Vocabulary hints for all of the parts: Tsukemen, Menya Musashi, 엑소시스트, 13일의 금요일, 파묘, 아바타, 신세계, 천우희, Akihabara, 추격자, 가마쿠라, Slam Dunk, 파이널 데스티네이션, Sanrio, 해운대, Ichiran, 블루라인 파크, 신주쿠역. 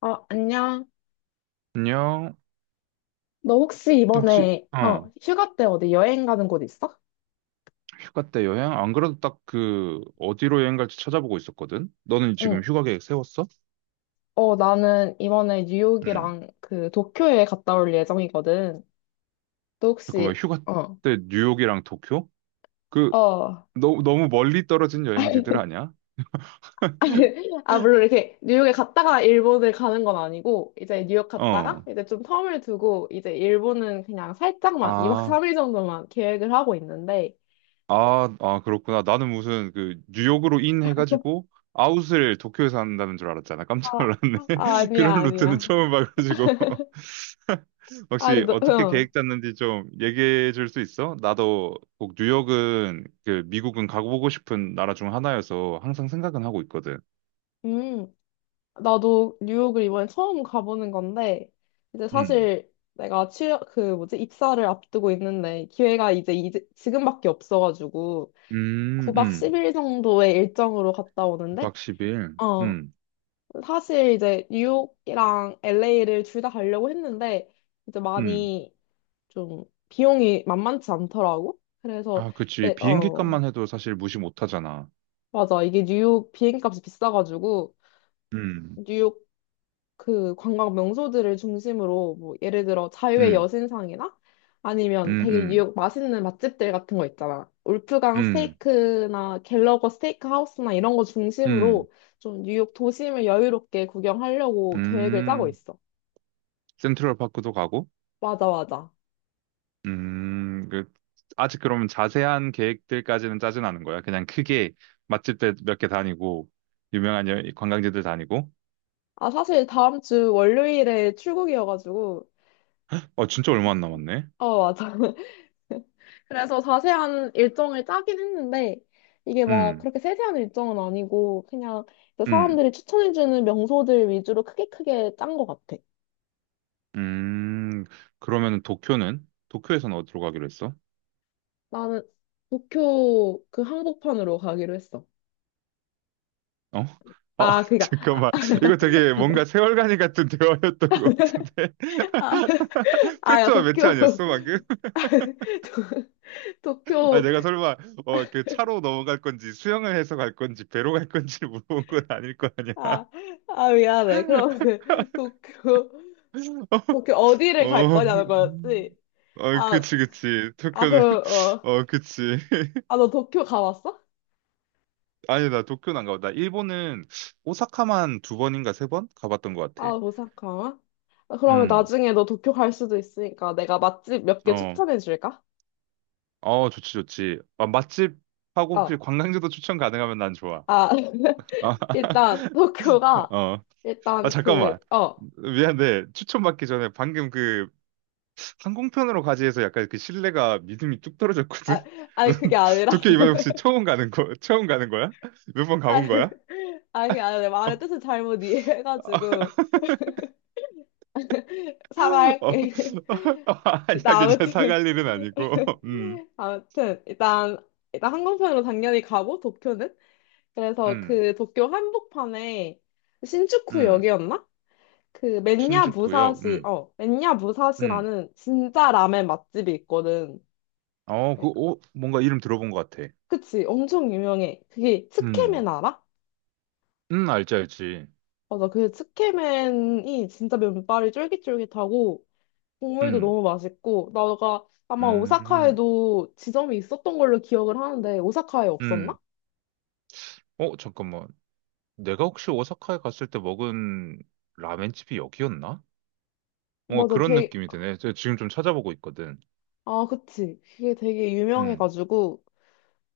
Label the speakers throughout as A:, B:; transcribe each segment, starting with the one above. A: 안녕.
B: 안녕.
A: 너 혹시
B: 혹시,
A: 이번에, 휴가 때 어디 여행 가는 곳 있어?
B: 휴가 때 여행? 안 그래도 딱 그, 어디로 여행 갈지 찾아보고 있었거든? 너는
A: 응.
B: 지금 휴가 계획 세웠어?
A: 나는 이번에
B: 응.
A: 뉴욕이랑 그 도쿄에 갔다 올 예정이거든. 너
B: 잠깐만,
A: 혹시,
B: 휴가
A: 어,
B: 때 뉴욕이랑 도쿄? 그,
A: 어.
B: 너무 멀리 떨어진 여행지들 아니야?
A: 아, 물론 이렇게 뉴욕에 갔다가 일본을 가는 건 아니고, 이제 뉴욕 갔다가
B: 어.
A: 이제 좀 텀을 두고, 이제 일본은 그냥 살짝만, 2박
B: 아,
A: 3일 정도만 계획을 하고 있는데.
B: 아, 그렇구나. 나는 무슨 그, 뉴욕으로 인 해가지고, 아웃을 도쿄에서 한다는 줄 알았잖아. 깜짝
A: 아,
B: 놀랐네.
A: 아, 아니야,
B: 그런 루트는
A: 아니야.
B: 처음 봐가지고.
A: 아니,
B: 혹시
A: 너,
B: 어떻게
A: 응.
B: 계획 짰는지 좀 얘기해 줄 수 있어? 나도 꼭 뉴욕은 그 미국은 가보고 싶은 나라 중 하나여서 항상 생각은 하고 있거든.
A: 음. 나도 뉴욕을 이번에 처음 가보는 건데, 이제
B: 음,
A: 사실 내가 취업, 그 뭐지, 입사를 앞두고 있는데, 기회가 이제 지금밖에 없어가지고,
B: 음,
A: 9박
B: 음.
A: 10일 정도의 일정으로 갔다 오는데,
B: 9박 10일.
A: 어, 사실 이제 뉴욕이랑 LA를 둘 다 가려고 했는데, 이제
B: 음.
A: 많이 좀 비용이 만만치 않더라고. 그래서,
B: 아, 그치.
A: 이제,
B: 비행기 값만 해도 사실 무시 못 하잖아.
A: 맞아. 이게 뉴욕 비행값이 비싸가지고,
B: 음,
A: 뉴욕 그 관광 명소들을 중심으로 뭐 예를 들어 자유의
B: 음,
A: 여신상이나 아니면
B: 음,
A: 되게
B: 음,
A: 뉴욕 맛있는 맛집들 같은 거 있잖아. 울프강
B: 음,
A: 스테이크나 갤러거 스테이크 하우스나 이런 거
B: 음,
A: 중심으로 좀 뉴욕 도심을 여유롭게 구경하려고 계획을 짜고
B: 음.
A: 있어.
B: 센트럴 파크도 가고,
A: 맞아, 맞아.
B: 음, 그, 아직 그러면 자세한 계획들까지는 짜진 않은 거야. 그냥 크게 맛집들 몇 개 다니고, 유명한 관광지들 다니고.
A: 아, 사실 다음 주 월요일에 출국이어가지고.
B: 진짜 얼마 안 남았네.
A: 어, 맞아. 그래서 자세한 일정을 짜긴 했는데, 이게 막
B: 음,
A: 그렇게 세세한 일정은 아니고, 그냥 그
B: 음,
A: 사람들이 추천해주는 명소들 위주로 크게 크게 짠 것 같아.
B: 음. 그러면 도쿄는? 도쿄에서는 어디로 가기로 했어?
A: 나는 도쿄 그 한복판으로 가기로 했어.
B: 어? 어,
A: 아, 그니까,
B: 잠깐만. 이거 되게 뭔가 세월간이 같은 대화였던 것 같은데.
A: 아, 야,
B: 페트와 매트
A: 도쿄,
B: 아니었어, 방금?
A: 도,
B: 아니,
A: 도쿄,
B: 내가 설마, 그 차로 넘어갈 건지, 수영을 해서 갈 건지, 배로 갈 건지를 물어본 건 아닐 거 아니야.
A: 아, 아, 미안해. 그럼 그, 도쿄 어디를 갈
B: 어,
A: 거냐는 거였지?
B: 아,
A: 아,
B: 그치, 그치. 도쿄는,
A: 그럼,
B: 어, 그치.
A: 너 도쿄 가봤어?
B: 아니, 나 도쿄는 안 가봤다. 일본은 오사카만 두 번인가 세 번 가봤던 것
A: 아,
B: 같아.
A: 오사카? 아, 그러면
B: 음,
A: 나중에 너 도쿄 갈 수도 있으니까 내가 맛집 몇 개
B: 어,
A: 추천해 줄까?
B: 어, 좋지, 좋지. 아, 맛집하고 혹시
A: 어,
B: 관광지도 추천 가능하면 난 좋아.
A: 아,
B: 아,
A: 일단 도쿄가
B: 어. 아,
A: 일단
B: 잠깐만.
A: 그,
B: 미안한데, 추천받기 전에 방금 그 항공편으로 가지 해서 약간 그 신뢰가 믿음이 뚝 떨어졌거든?
A: 아, 아니 그게
B: 넌
A: 아니라,
B: 도쿄 이번에 혹시 처음 가는 거야? 몇 번
A: 아,
B: 가본
A: 아니
B: 거야? 어.
A: 그게 아니라 내 말의 뜻을 잘못 이해해가지고
B: 어,
A: 사과할게.
B: 아니야,
A: 일단
B: 괜찮아.
A: 아무튼,
B: 사갈 일은 아니고. 음,
A: 아무튼 일단 항공편으로 당연히 가고 도쿄는 그래서
B: 음,
A: 그 도쿄 한복판에
B: 음.
A: 신주쿠역이었나? 그
B: 신주쿠역.
A: 맨야
B: 음.
A: 무사시라는 진짜 라멘 맛집이 있거든.
B: 뭔가 이름 들어본 것 같아.
A: 그치, 엄청 유명해. 그게 츠케멘
B: 음,
A: 알아?
B: 알지, 알지.
A: 맞아, 그 츠케멘이 진짜 면발이 쫄깃쫄깃하고 국물도
B: 음,
A: 너무 맛있고 나가 아마
B: 음,
A: 오사카에도 지점이 있었던 걸로 기억을 하는데 오사카에
B: 음.
A: 없었나?
B: 잠깐만. 내가 혹시 오사카에 갔을 때 먹은 라멘집이 여기였나? 뭔가
A: 맞아,
B: 그런
A: 되게.
B: 느낌이 드네. 제가 지금 좀 찾아보고 있거든.
A: 아, 그치. 그게 되게
B: 음,
A: 유명해가지고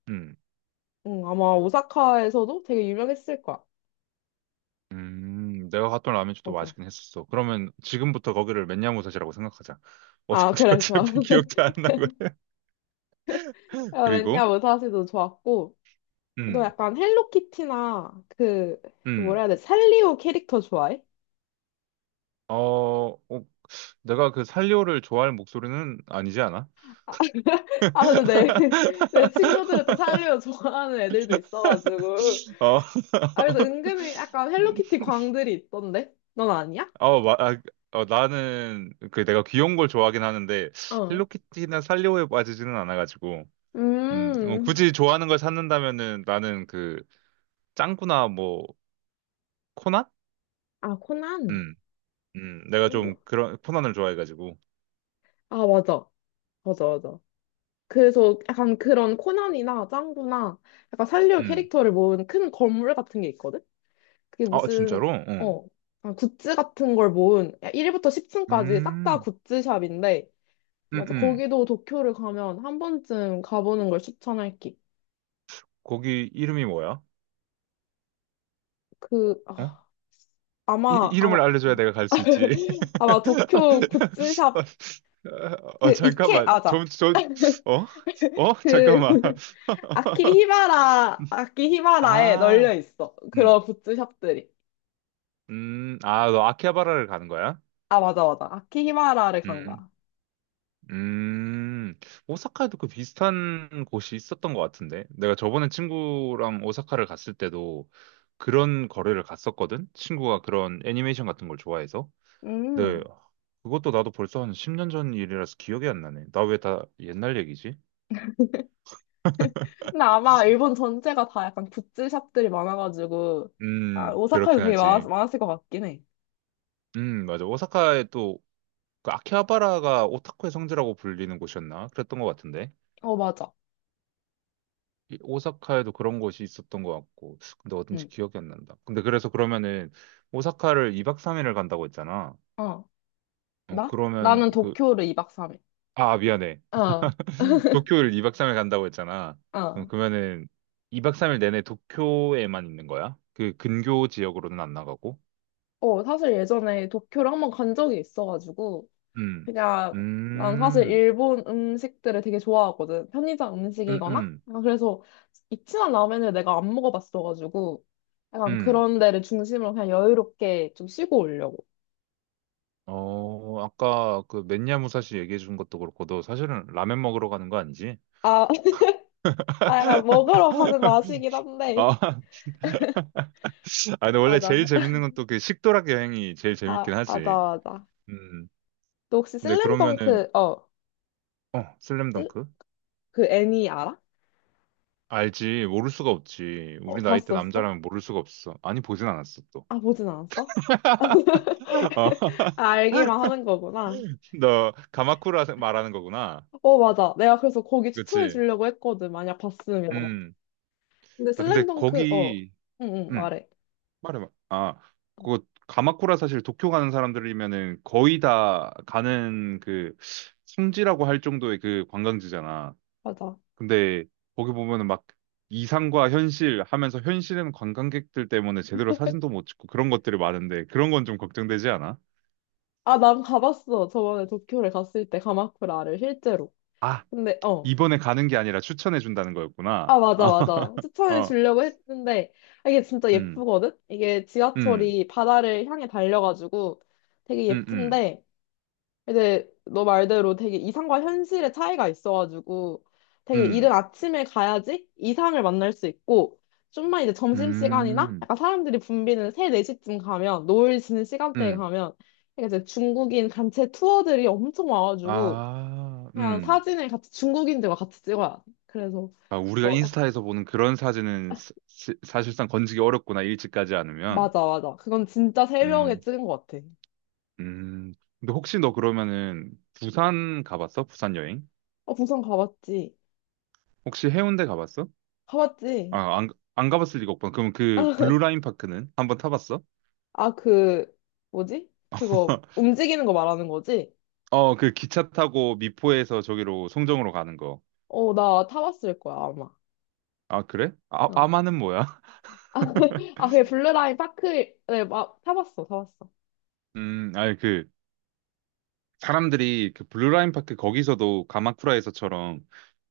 B: 음.
A: 응, 아마 오사카에서도 되게 유명했을 거야.
B: 내가 갔던 라면집도
A: 맞아.
B: 맛있긴 했었어. 그러면 지금부터 거기를 맨야무새시라고 생각하자.
A: 아,
B: 어딘지
A: 그래, 좋아.
B: 어차피 기억도 안 나거든.
A: 야, 왜냐,
B: 그리고,
A: 무사시도 좋았고. 너
B: 음,
A: 약간 헬로키티나 그,
B: 음,
A: 뭐라 해야 돼? 산리오 캐릭터 좋아해?
B: 어, 어, 내가 그살오를 좋아할 목소리는 아니지 않아?
A: 아, 근데 내, 내 친구들은 또 산리오 좋아하는 애들도 있어가지고.
B: 어,
A: 아, 그래도 은근히 약간 헬로키티 광들이 있던데? 넌 아니야?
B: 어, 마, 아, 나는 그 내가 귀여운 걸 좋아하긴 하는데
A: 어.
B: 헬로키티나 살리오에 빠지지는 않아가지고
A: 음.
B: 굳이 좋아하는 걸 찾는다면은 나는 그 짱구나 뭐 코난?
A: 아, 코난.
B: 내가 좀 그런 편안을 좋아해가지고.
A: 아, 맞아. 맞아, 맞아. 그래서 약간 그런 코난이나 짱구나 약간 산류
B: 음.
A: 캐릭터를 모은 큰 건물 같은 게 있거든? 그게
B: 아,
A: 무슨,
B: 진짜로? 어.
A: 어, 약간 굿즈 같은 걸 모은 1부터 10층까지 싹 다
B: 음.
A: 굿즈샵인데,
B: 음,
A: 맞아.
B: 음.
A: 거기도 도쿄를 가면 한 번쯤 가보는 걸 추천할게.
B: 거기 이름이 뭐야?
A: 그,
B: 어?
A: 아, 아마,
B: 름
A: 아마,
B: 을 알려줘야 내가 갈
A: 아,
B: 수 있지.
A: 아마 도쿄 굿즈샵, 그, 이케,
B: 잠깐만.
A: 아자.
B: 좀, 좀, 어? 어?
A: 그,
B: 잠깐만.
A: 아키히바라에 널려
B: 아,
A: 있어.
B: 음.
A: 그런 굿즈샵들이.
B: 너 아키하바라를 가는 거야?
A: 아, 맞아, 맞아. 아키히바라를 간
B: 음.
A: 거야.
B: 음, 오사카에도 그 비슷한 곳이 있었던 것 같은데. 내가 저번에 친구랑 오사카를 갔을 때도 그런 거래를 갔었거든? 친구가 그런 애니메이션 같은 걸 좋아해서. 네,
A: 음.
B: 그것도 나도 벌써 한 10년 전 일이라서 기억이 안 나네. 나 왜 다 옛날 얘기지?
A: 근데 아마 일본 전체가 다 약간 굿즈샵들이 많아가지고, 아, 오사카에도
B: 그렇긴
A: 되게
B: 하지.
A: 많았을 것 같긴 해.
B: 맞아. 오사카에 또, 그 아키하바라가 오타쿠의 성지라고 불리는 곳이었나? 그랬던 것 같은데.
A: 어, 맞아.
B: 이 오사카에도 그런 곳이 있었던 것 같고, 근데 어딘지
A: 응.
B: 기억이 안 난다. 근데 그래서 그러면은, 오사카를 2박 3일을 간다고 했잖아.
A: 어. 나?
B: 그러면
A: 나는
B: 그,
A: 도쿄를 2박 3일.
B: 아, 미안해.
A: 어,
B: 도쿄를 2박 3일 간다고 했잖아.
A: 어.
B: 그러면은, 2박 3일 내내 도쿄에만 있는 거야? 그 근교 지역으로는 안 나가고?
A: 사실 예전에 도쿄를 한번 간 적이 있어가지고,
B: 음,
A: 그냥 난 사실
B: 음,
A: 일본 음식들을 되게 좋아하거든. 편의점
B: 음,
A: 음식이거나.
B: 음,
A: 아, 그래서 이치란 라면을 내가 안 먹어봤어가지고 약간
B: 음.
A: 그런 데를 중심으로 그냥 여유롭게 좀 쉬고 오려고.
B: 아까 그 맨야 무사시 얘기해 준 것도 그렇고, 너 사실은 라면 먹으러 가는 거 아니지?
A: 아, 아 약간 먹으러 가는 맛이긴 한데.
B: 아, 근데 원래 제일
A: 맞아.
B: 재밌는 건 또 그 식도락 여행이 제일 재밌긴
A: 아,
B: 하지.
A: 맞아, 맞아.
B: 음.
A: 너 혹시
B: 근데 그러면은,
A: 슬램덩크, 슬-
B: 슬램덩크?
A: 그 애니 알아?
B: 알지. 모를 수가 없지.
A: 어,
B: 우리 나이 때
A: 봤었어?
B: 남자라면 모를 수가 없어. 아니, 보진 않았어, 또.
A: 아, 보진 않았어?
B: 어,
A: 아, 알기만 하는 거구나.
B: 너, 가마쿠라 말하는 거구나.
A: 어, 맞아. 내가 그래서 거기 추천해
B: 그치.
A: 주려고 했거든. 만약 봤으면.
B: 음.
A: 근데
B: 아, 근데
A: 슬램덩크,
B: 거기,
A: 응, 응,
B: 음,
A: 말해.
B: 말해봐. 아, 그거, 가마쿠라 사실 도쿄 가는 사람들이면은 거의 다 가는 그 성지라고 할 정도의 그 관광지잖아.
A: 맞아.
B: 근데 거기 보면은 막 이상과 현실 하면서 현실은 관광객들 때문에 제대로 사진도 못 찍고 그런 것들이 많은데 그런 건 좀 걱정되지 않아?
A: 아, 난 가봤어. 저번에 도쿄를 갔을 때 가마쿠라를 실제로.
B: 아,
A: 근데.
B: 이번에 가는 게 아니라 추천해 준다는 거였구나.
A: 아, 맞아, 맞아.
B: 어,
A: 추천해
B: 어,
A: 주려고 했는데, 아, 이게 진짜
B: 음,
A: 예쁘거든? 이게
B: 음,
A: 지하철이 바다를 향해 달려가지고 되게
B: 음, 음,
A: 예쁜데, 근데 너 말대로 되게 이상과 현실의 차이가 있어가지고 되게
B: 음,
A: 이른 아침에 가야지 이상을 만날 수 있고 좀만 이제 점심시간이나
B: 음,
A: 약간 사람들이 붐비는 3, 4시쯤 가면 노을 지는 시간대에
B: 음,
A: 가면 그러니까 이제 중국인 단체 투어들이 엄청 와가지고
B: 아,
A: 그냥 사진을 같이 중국인들과 같이 찍어야 돼. 그래서
B: 아, 우리가
A: 뭐 약간,
B: 인스타에서 보는 그런 사진은 사실상 건지기 어렵구나, 일찍 가지 않으면.
A: 맞아, 맞아, 그건 진짜 새벽에
B: 음,
A: 찍은 것 같아.
B: 음. 근데 혹시 너 그러면은 부산 가봤어? 부산 여행?
A: 어, 부산 가봤지?
B: 혹시 해운대 가봤어?
A: 가봤지?
B: 아, 안 가봤을 리가 없구나. 그럼 그 블루라인 파크는 한번 타봤어?
A: 아, 그, 뭐지? 그거, 움직이는 거 말하는 거지?
B: 그 기차 타고 미포에서 저기로 송정으로 가는 거.
A: 어, 나 타봤을 거야, 아마.
B: 아, 그래? 아,
A: 어.
B: 아마는 뭐야?
A: 아, 아, 그게 블루라인 파크에, 막, 타봤어, 타봤어.
B: 아니 그 사람들이 그 블루라인 파크 거기서도 가마쿠라에서처럼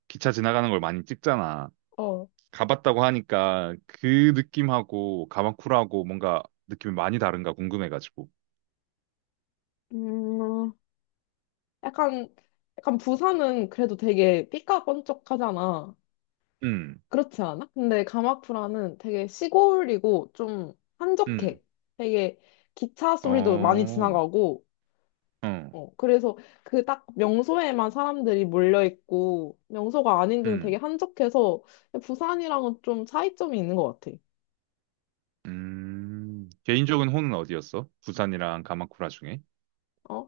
B: 기차 지나가는 걸 많이 찍잖아.
A: 어.
B: 가봤다고 하니까 그 느낌하고 가마쿠라하고 뭔가 느낌이 많이 다른가 궁금해가지고.
A: 음, 약간, 약간 부산은 그래도 되게 삐까뻔쩍하잖아.
B: 음,
A: 그렇지 않아? 근데 가마쿠라는 되게 시골이고 좀
B: 음,
A: 한적해. 되게 기차 소리도 많이
B: 어,
A: 지나가고,
B: 어,
A: 어, 그래서 그 딱 명소에만 사람들이 몰려 있고 명소가 아닌 데는 되게
B: 음.
A: 한적해서 부산이랑은 좀 차이점이 있는 것 같아.
B: 개인적인 호는 어디였어? 부산이랑 가마쿠라 중에?
A: 어?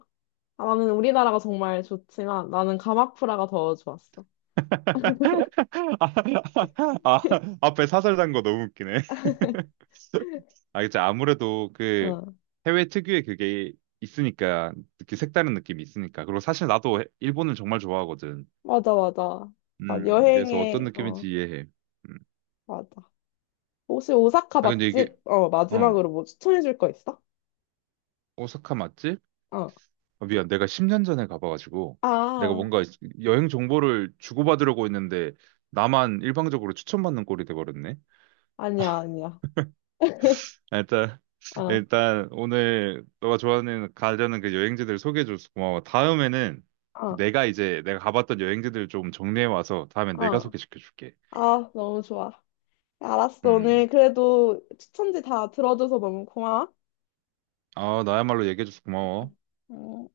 A: 아, 나는 우리나라가 정말 좋지만 나는 가마쿠라가 더 좋았어.
B: 아, 아, 앞에 사설 단거 너무 웃기네. 아, 그치. 아무래도 그
A: 응,
B: 해외 특유의 그게 있으니까, 이렇게 색다른 느낌이 있으니까. 그리고 사실 나도 일본을 정말 좋아하거든.
A: 맞아, 맞아. 그러니까
B: 그래서 어떤
A: 여행에,
B: 느낌인지 이해해. 음.
A: 맞아. 혹시 오사카
B: 아, 근데 이게,
A: 맛집,
B: 어,
A: 마지막으로 뭐 추천해 줄 거 있어?
B: 오사카 맞지?
A: 어.
B: 아, 미안, 내가 10년 전에 가봐가지고 내가
A: 아,
B: 뭔가 여행 정보를 주고받으려고 했는데 나만 일방적으로 추천받는 꼴이 돼버렸네.
A: 아니야, 아니야.
B: 아, 일단
A: 어,
B: 일단 오늘 너가 좋아하는 가려는 그 여행지들 소개해줘서 고마워. 다음에는
A: 어,
B: 내가 이제 내가 가봤던 여행지들 좀 정리해 와서 다음엔 내가
A: 어.
B: 소개시켜줄게.
A: 아, 너무 좋아. 알았어.
B: 음,
A: 오늘 그래도 추천지 다 들어줘서 너무 고마워.
B: 아 나야말로 얘기해줘서 고마워.
A: 음.